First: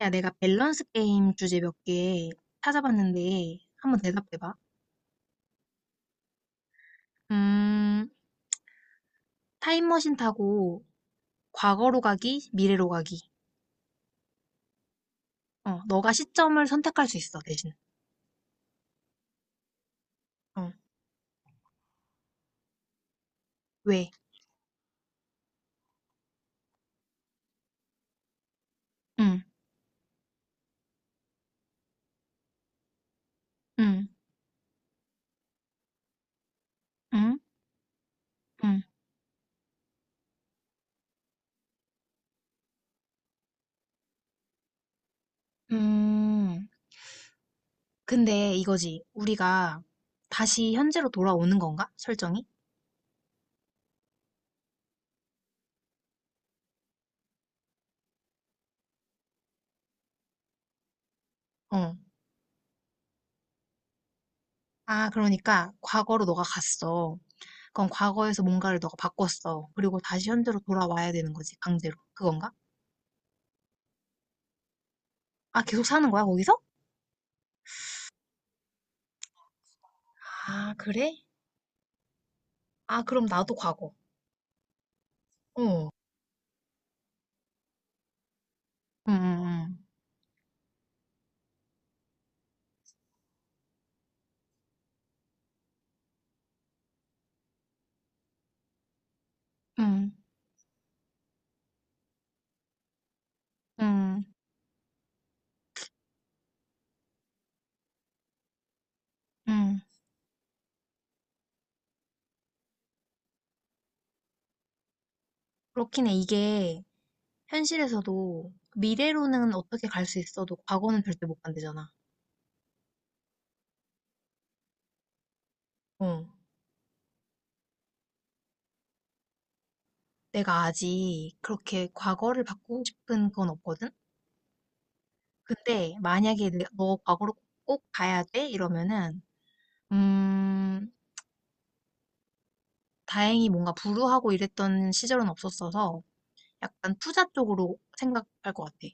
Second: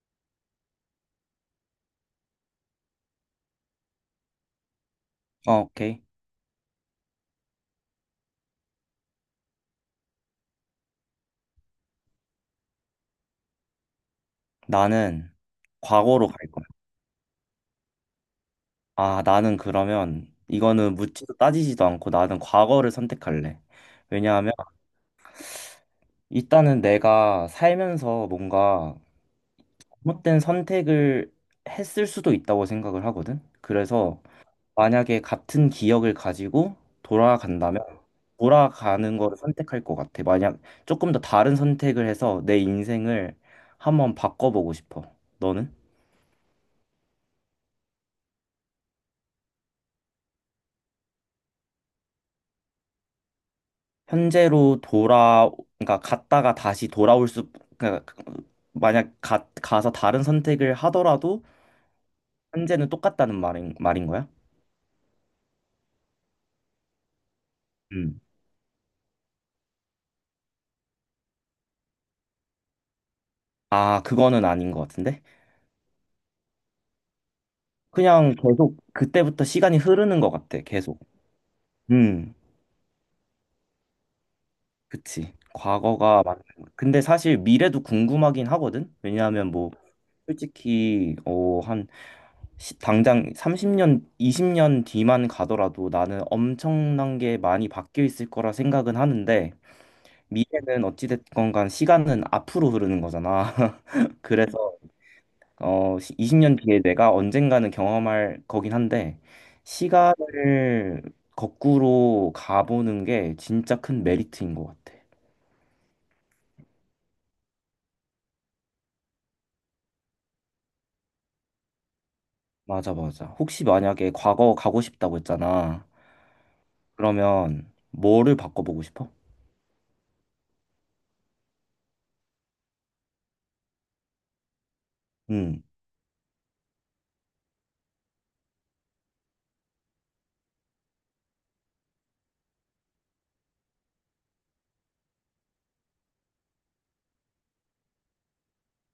야, 내가 밸런스 게임 주제 몇 개 찾아봤는데 한번 대답해봐. 어, 오케이. 음, 타임머신 타고 과거로 가기, 미래로 가기. 나는 너가 과거로 갈 거야. 시점을 선택할 수 있어, 대신. 아, 나는 그러면 어, 이거는 묻지도 따지지도 않고 나는 과거를 선택할래. 왜? 왜냐하면 일단은 내가 살면서 뭔가 응, 잘못된 선택을 했을 수도 있다고 생각을 하거든. 응, 그래서 만약에 같은 기억을 가지고 응, 돌아간다면 응. 돌아가는 거를 선택할 것 같아. 만약 조금 더 다른 선택을 해서 내 인생을 한번 바꿔보고 싶어. 너는? 음, 근데 이거지. 우리가 다시 현재로 돌아오는 건가? 설정이? 현재로 돌아, 그러니까 갔다가 다시 돌아올 수, 그러니까 만약 가서 다른 선택을 하더라도 어. 현재는 똑같다는 말인 거야? 아, 그러니까 과거로 너가 갔어. 그럼 음. 과거에서 뭔가를 너가 바꿨어. 그리고 다시 현재로 돌아와야 되는 거지, 강제로. 그건가? 아, 그거는 아닌 것 같은데? 아, 계속 사는 거야, 거기서? 그냥 계속 그때부터 시간이 흐르는 것 같아, 아, 계속. 그래? 음, 아, 그럼 나도 과거. 그치. 어. 과거가 맞는 거. 근데 사실 미래도 궁금하긴 하거든? 음, 왜냐하면 뭐, 음, 솔직히, 당장 30년, 20년 뒤만 가더라도 나는 엄청난 게 많이 바뀌어 있을 거라 생각은 하는데 미래는 어찌됐건 간 시간은 앞으로 흐르는 거잖아. 음, 그래서 20년 뒤에 내가 언젠가는 경험할 거긴 한데 음. 시간을 거꾸로 가보는 게 진짜 큰 메리트인 것 같아. 그렇긴 해. 이게 현실에서도 미래로는 어떻게 갈 수 있어도 과거는 절대 못 간대잖아. 맞아, 맞아. 혹시 만약에 과거 가고 싶다고 했잖아. 어. 그러면 뭐를 바꿔보고 싶어? 내가 아직 그렇게 과거를 바꾸고 싶은 건 없거든? 음. 근데 만약에 너 과거로 꼭 가야 돼? 이러면은, 음, 다행히 뭔가 불우하고 이랬던 시절은 없었어서 약간 투자 쪽으로 생각할 것 같아.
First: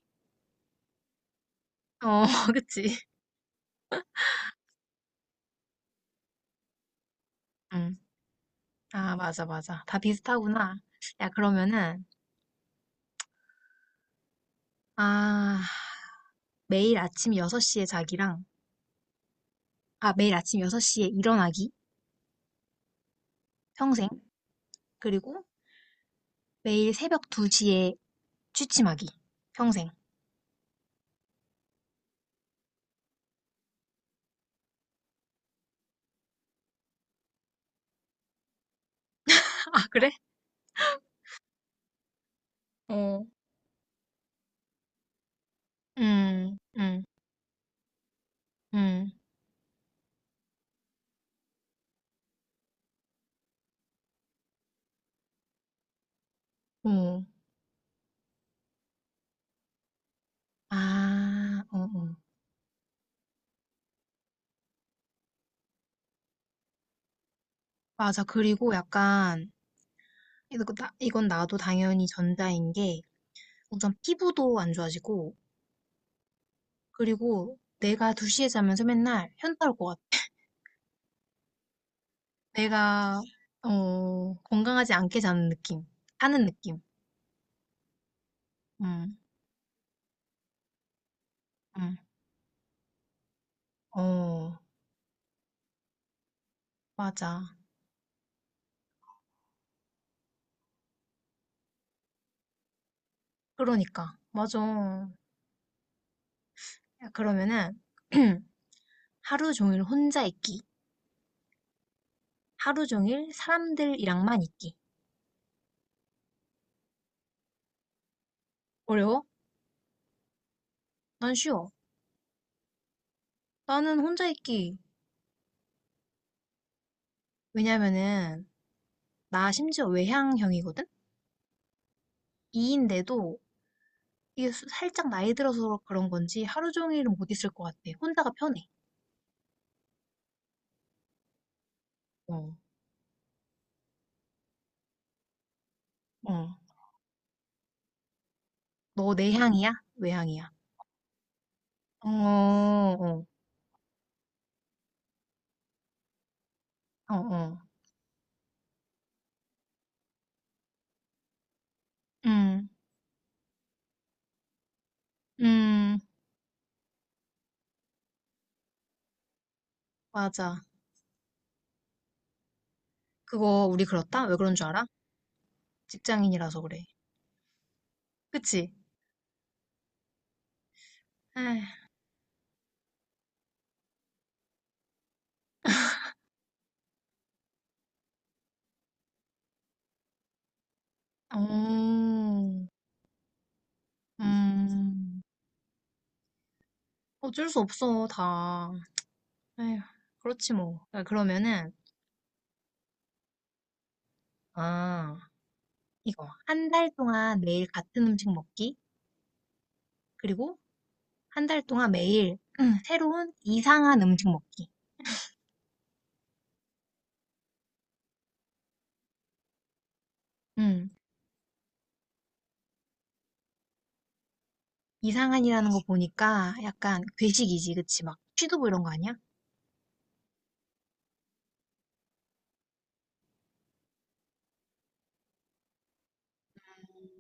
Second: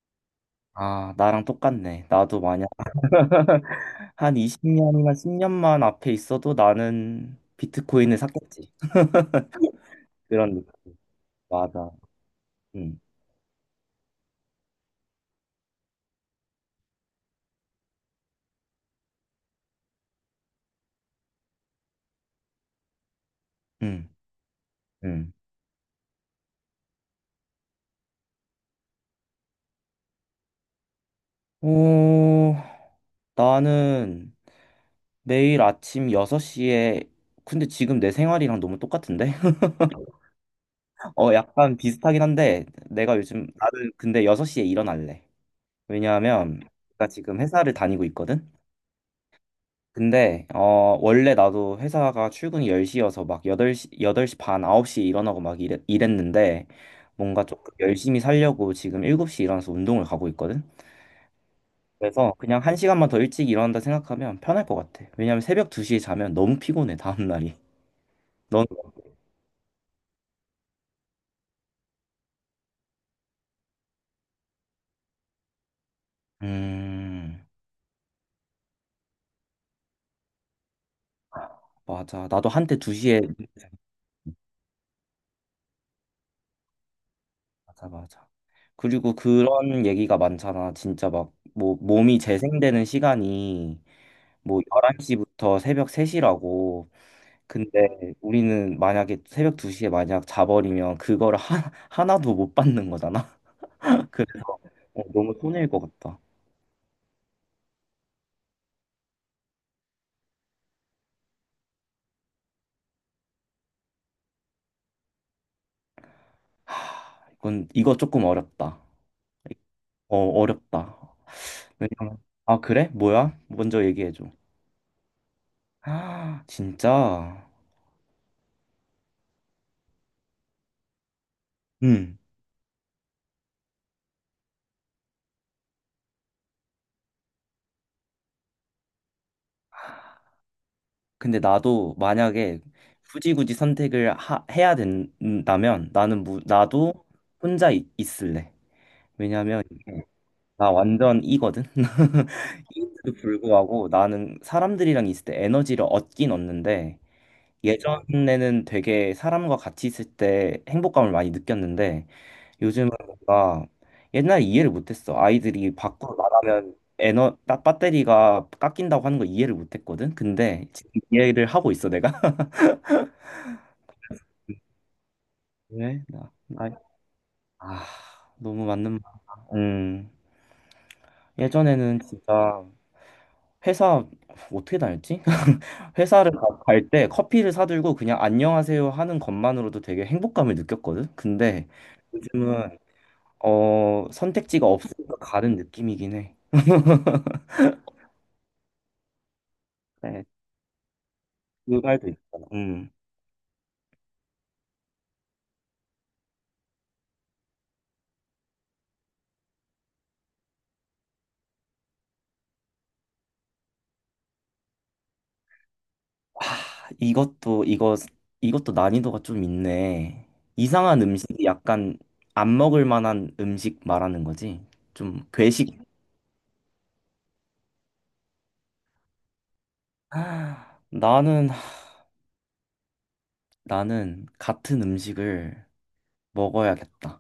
아, 나랑 똑같네. 어, 나도 만약 그치. 한 20년이나 10년만 앞에 있어도 나는 음. 비트코인을 샀겠지. 아, 맞아, 맞아. 다 그런 느낌. 비슷하구나. 야, 맞아. 그러면은, 응, 아, 매일 아침 6시에 자기랑, 아, 매일 아침 6시에 일어나기, 평생. 응, 응. 그리고 매일 새벽 2시에 취침하기, 평생. 어, 나는 매일 아침 6시에, 근데 지금 내 생활이랑 너무 똑같은데? 아, 그래? 어, 약간 비슷하긴 한데, 내가 어, 요즘, 나는 근데 6시에 일어날래. 음, 왜냐하면, 음, 내가 지금 회사를 다니고 있거든? 음, 근데 원래 나도 회사가 출근이 10시여서 막 8시 여덟 시반 9시에 일어나고 막 이랬는데 어. 뭔가 조금 열심히 살려고 지금 7시에 일어나서 운동을 가고 있거든. 아, 어, 어. 그래서 그냥 한시간만더 일찍 일어난다 생각하면 편할 것 같아. 왜냐면 새벽 2시에 자면 너무 피곤해 다음 날이. 맞아. 넌 그리고 약간, 이거 이건 나도 당연히 전자인 게, 우선 피부도 안 좋아지고, 음. 그리고 내가 2시에 자면서 맨날 현타 올것 맞아. 나도 한때 내가 2시에. 건강하지 않게 자는 느낌, 사는 느낌. 맞아, 맞아. 그리고 음, 그런 얘기가 많잖아. 진짜 막 뭐 응. 몸이 재생되는 시간이 어, 뭐 11시부터 새벽 3시라고. 맞아. 근데 우리는 만약에 새벽 2시에 만약 자버리면 그거를 하나도 못 받는 거잖아. 그러니까 그래서 맞아. 너무 손해일 것 같다. 야, 그러면은, 하루 종일 혼자 있기, 하루 종일 사람들이랑만 있기. 하, 이건 이거 조금 어렵다. 어려워? 어, 어렵다. 난 쉬워. 왜냐면. 아, 그래? 뭐야? 먼저 나는 얘기해 혼자 줘. 있기. 아, 진짜. 왜냐면은 나 심지어 외향형이거든. 음. 이인데도 이게 살짝 나이 들어서 그런 건지 하루 종일은 못 있을 것 같아. 혼자가 편해. 근데 나도 어, 만약에 굳이 굳이 선택을 해야 된다면 나는 어. 나도 혼자 있을래. 너 왜냐면 내향이야? 이게 외향이야? 나 완전 이거든. 어, 그 어, 불구하고 나는 사람들이랑 있을 때 에너지를 얻긴 얻는데 어, 어. 예전에는 되게 사람과 같이 있을 때 행복감을 많이 느꼈는데 음, 요즘은 뭔가 옛날에 이해를 못했어. 아이들이 음, 밖으로 나가면 에너 딱 배터리가 깎인다고 하는 걸 이해를 못했거든. 맞아. 근데 지금 이해를 하고 있어 내가. 그거 우리 그렇다? 왜 그런 줄 알아? 왜? 나, 직장인이라서 나, 그래. 아 너무 그치? 맞는 말. 음 에이, 예전에는 진짜 회사 어떻게 다녔지? 회사를 갈 때 커피를 사들고 그냥 안녕하세요 하는 것만으로도 되게 행복감을 느꼈거든. 근데 음, 요즘은 선택지가 없으니까 음. 가는 느낌이긴 해. 어쩔 수 없어, 다. 에휴, 네, 그렇지 뭐. 아, 그 그러면은, 말도 있잖아. 아, 이거. 한 달 동안 매일 같은 음식 먹기. 그리고 한 달 동안 매일 새로운 이상한 음식 먹기. 이것도 이거 이것도 난이도가 좀 있네. 음, 이상한 음식이 약간 안 먹을 만한 음식 말하는 거지. 좀 이상한이라는 괴식. 거 보니까 약간 괴식이지, 그치? 막 취두부 이런 거 아니야? 아, 나는 같은 음식을 먹어야겠다.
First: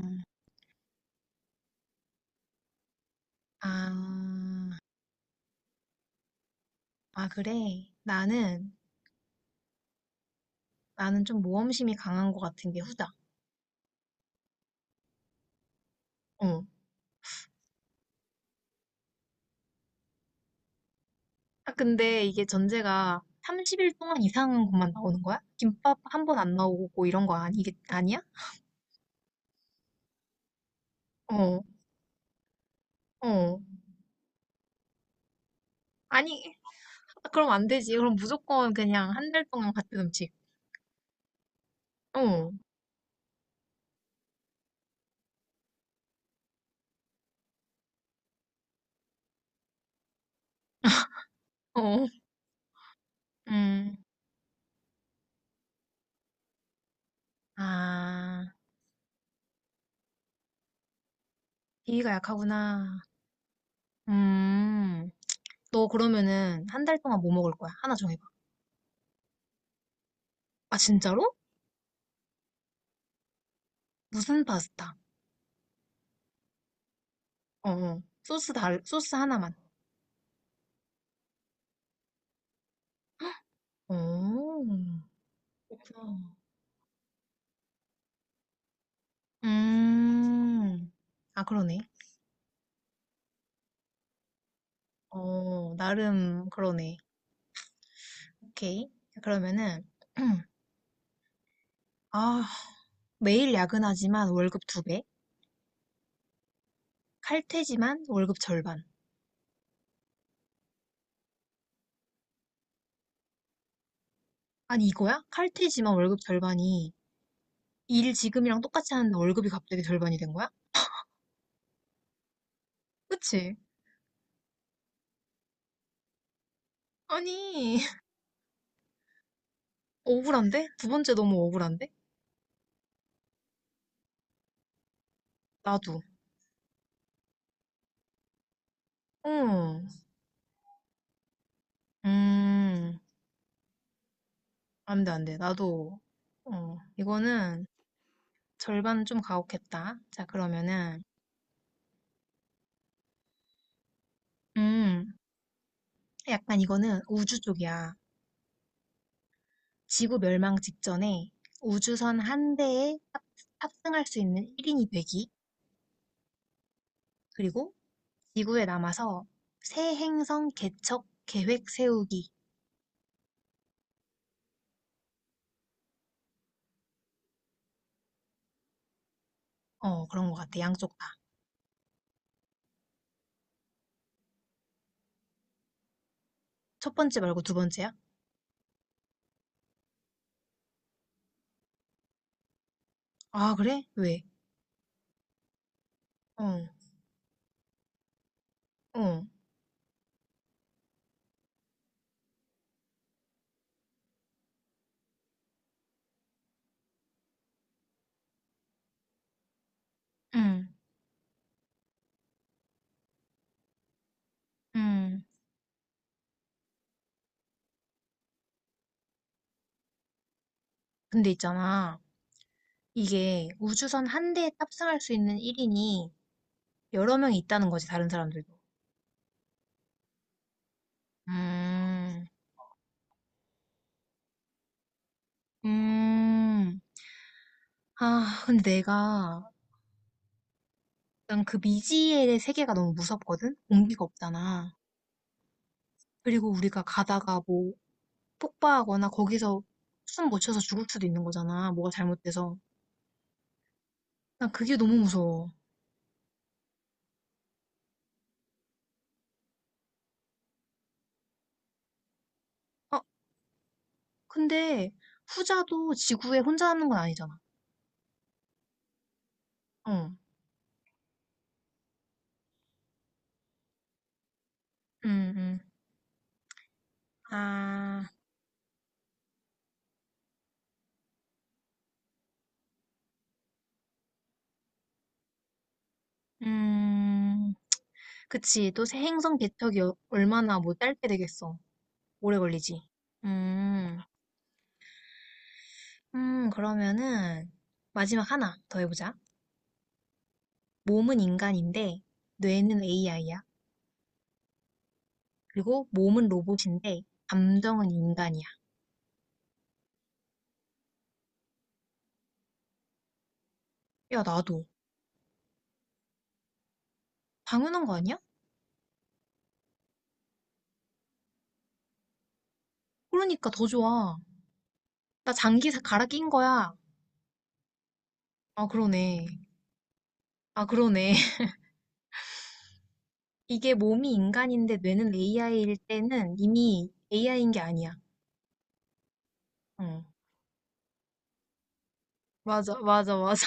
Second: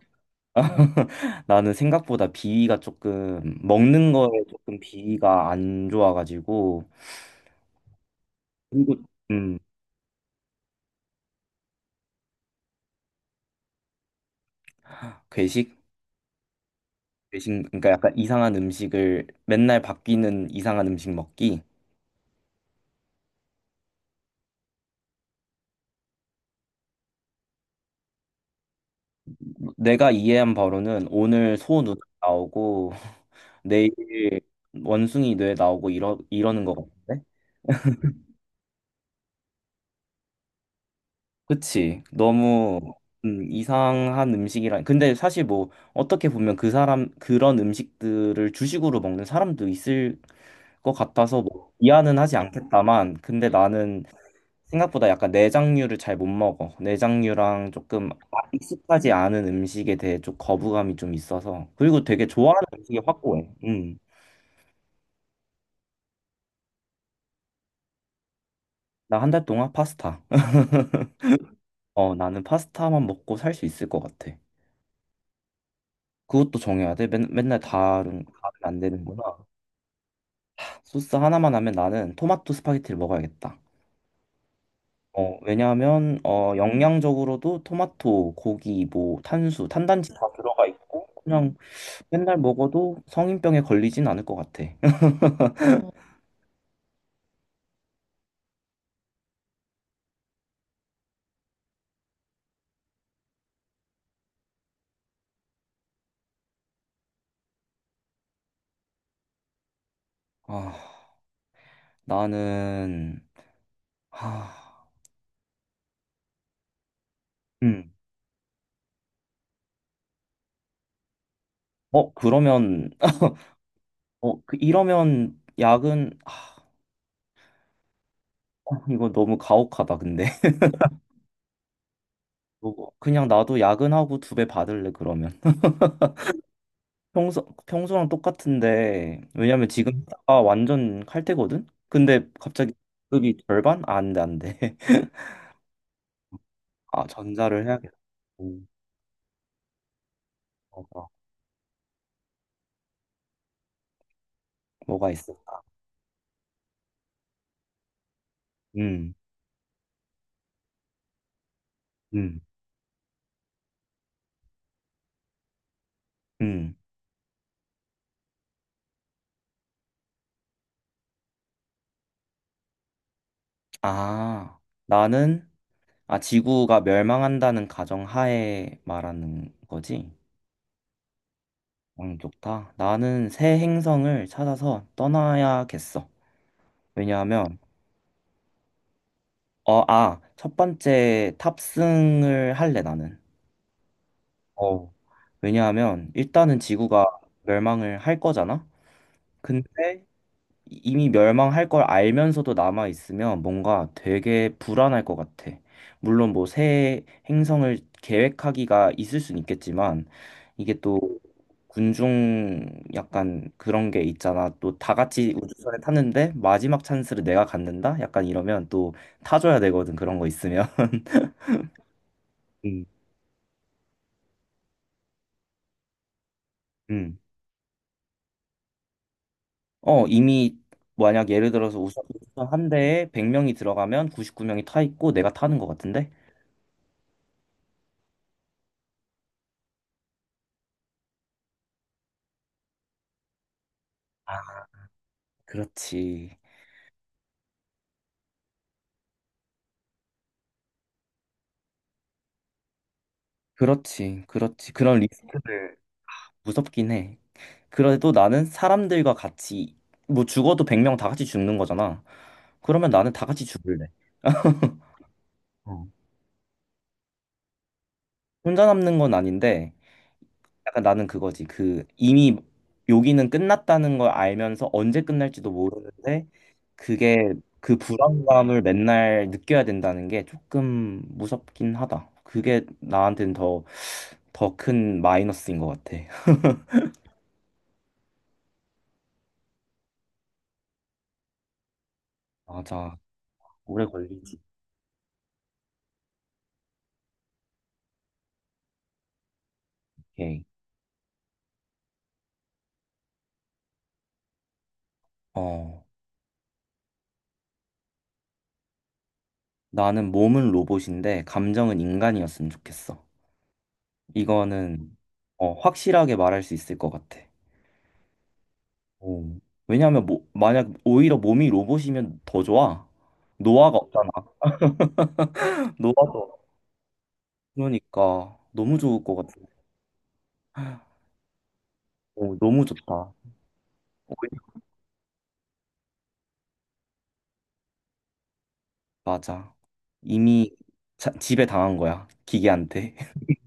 나는 생각보다 비위가 조금 먹는 거에 아, 조금 비위가 안 좋아가지고. 아, 그래. 나는, 그리고 음 나는 좀 모험심이 강한 것 같은 게 후다. 괴식 어. 괴식 그러니까 약간 이상한 음식을 맨날 바뀌는 이상한 음식 먹기. 아, 근데 이게 전제가 30일 동안 이상한 것만 나오는 거야? 김밥 한 번 안 나오고 이런 거 아니, 아니야? 내가 이해한 바로는 오늘 어, 소 눈 나오고 어. 내일 원숭이 뇌 나오고 이러 아니, 이러는 것 같은데. 아, 그럼 안 되지. 그럼 무조건 그냥 한 달 동안 같은 음식. 그치. 어, 너무 이상한 음식이라. 근데 사실 뭐 어떻게 보면 그 사람 그런 음식들을 주식으로 먹는 사람도 있을 것 같아서 뭐 어, 이해는 하지 않겠다만, 근데 음. 나는 생각보다 약간 내장류를 잘 못 먹어. 내장류랑 조금 아, 익숙하지 않은 음식에 대해 좀 거부감이 좀 있어서. 그리고 비위가 되게 좋아하는 음식이 약하구나. 확고해. 음. 음. 너 그러면은 한 달 동안 뭐 먹을 거야? 하나 정해봐. 나 한 달 동안 파스타. 아, 진짜로? 어, 나는 파스타만 먹고 살 수 있을 것 같아. 무슨 파스타? 그것도 정해야 돼. 맨날 어, 어. 다른 다른 안 소스 되는구나. 하나만. 소스 하나만 하면 나는 토마토 스파게티를 먹어야겠다. 오, 어, 그렇구나. 왜냐하면 영양적으로도 토마토, 고기, 뭐 탄단지 다 들어가 음, 있고 아, 그냥 그러네. 맨날 먹어도 성인병에 걸리진 않을 것 같아. 어, 나름 그러네. 오케이. 그러면은, 아, 매일 야근하지만 월급 두 배? 칼퇴지만 월급 절반. 아, 나는. 아니, 아, 이거야? 칼퇴지만 월급 절반이 음. 일 지금이랑 똑같이 하는데 월급이 갑자기 절반이 된 거야? 어, 그러면. 그치? 어, 이러면 야근 아, 아니, 이거 너무 가혹하다 근데. 억울한데? 두 번째 너무 억울한데? 그거 그냥 나도 야근하고 두 배 받을래 그러면. 나도. 평소랑 똑같은데, 왜냐면 응. 지금 아다 완전 칼퇴거든? 근데 갑자기 음, 급이 절반? 아, 안 돼, 안 돼. 안 돼, 안 돼. 나도, 아, 이거는 전자를 해야겠다. 음, 절반 좀 가혹했다. 자, 그러면은, 맞아. 뭐가 음, 있을까? 약간 이거는 우주 쪽이야. 음, 지구 멸망 직전에 우주선 음, 한 대에 탑승할 수 있는 1인이 되기. 음. 그리고 지구에 남아서 새 행성 개척 계획 세우기. 아, 나는. 아, 지구가 멸망한다는 가정하에 말하는 어, 거지? 그런 것 같아. 양쪽 다. 좋다. 나는 새 행성을 찾아서 떠나야겠어. 첫 번째 말고 두 왜냐하면, 번째야? 아, 첫 번째 탑승을 할래, 나는. 아, 그래? 왜? 어, 왜냐하면 일단은 어, 지구가 멸망을 할 거잖아? 어, 근데 이미 멸망할 걸 알면서도 남아 있으면 뭔가 되게 불안할 것 같아. 물론 뭐 새 행성을 계획하기가 있을 순 있겠지만 음, 이게 또 군중 약간 그런 게 있잖아. 또 다 음. 같이 우주선에 탔는데 마지막 찬스를 내가 갖는다? 약간 이러면 또 타줘야 되거든. 그런 거 있으면. 근데 있잖아. 음. 이게 우주선 한 대에 탑승할 수 있는 1인이 여러 음. 명이 있다는 거지, 다른 사람들도. 어, 이미 만약 예를 들어서 우선 음, 한 대에 100명이 들어가면 99명이 타 있고 내가 타는 것 같은데? 음, 아, 근데 내가, 난 그 미지의 세계가 너무 무섭거든? 공기가 아, 없잖아. 그렇지. 그리고 우리가 가다가 뭐, 폭파하거나 거기서 숨 못 쉬어서 죽을 수도 있는 거잖아. 뭐가 잘못돼서. 그렇지. 난 그렇지. 그게 너무 그런 무서워. 리스크들 무섭긴 해. 그래도 나는 사람들과 같이 뭐 죽어도 100명 다 같이 죽는 거잖아. 그러면 아, 나는 다 같이 죽을래. 근데 어. 후자도 지구에 혼자 남는 건 아니잖아. 혼자 남는 건 아닌데 어, 약간 나는 그거지. 그 이미 여기는 끝났다는 걸 알면서 언제 음, 끝날지도 음. 모르는데 그게 그 아, 불안감을 맨날 느껴야 된다는 게 조금 무섭긴 하다. 그게 나한테는 더, 큰 마이너스인 것 같아. 음. 그치. 또 새 행성 개척이 얼마나 뭐 짧게 되겠어. 오래 걸리지. 맞아. 오래 음, 걸리지. 그러면은 마지막 하나 더 해보자. 오케이. 몸은 인간인데 뇌는 AI야. 어, 그리고 몸은 로봇인데 감정은 인간이야. 나는 몸은 로봇인데 감정은 인간이었으면 좋겠어. 야, 나도. 이거는 확실하게 말할 수 있을 것 같아. 당연한 거 아니야? 오. 왜냐하면 뭐, 만약 오히려 몸이 로봇이면 더 좋아. 그러니까 더 노화가 없잖아. 좋아. 나 장기 갈아 낀 노화도. 거야. 그러니까 아, 너무 좋을 것 그러네. 같아. 아, 그러네. 오, 너무 좋다. 이게 몸이 인간인데 뇌는 AI일 때는 이미 AI인 게 아니야. 맞아. 응. 이미 지배 당한 거야. 맞아, 기계한테. 맞아, 맞아.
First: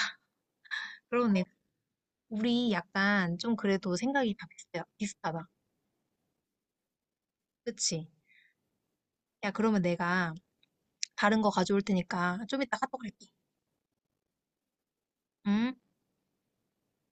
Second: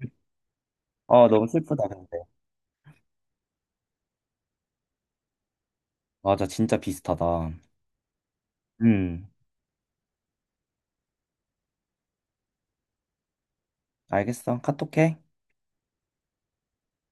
아, 그러네. 너무 슬프다, 근데. 우리 약간 좀 그래도 생각이 다 비슷해, 비슷하다. 맞아, 진짜 비슷하다. 그치? 음, 야, 그러면 내가 다른 거 가져올 테니까 좀 이따 카톡 할게. 알겠어. 카톡해. 응?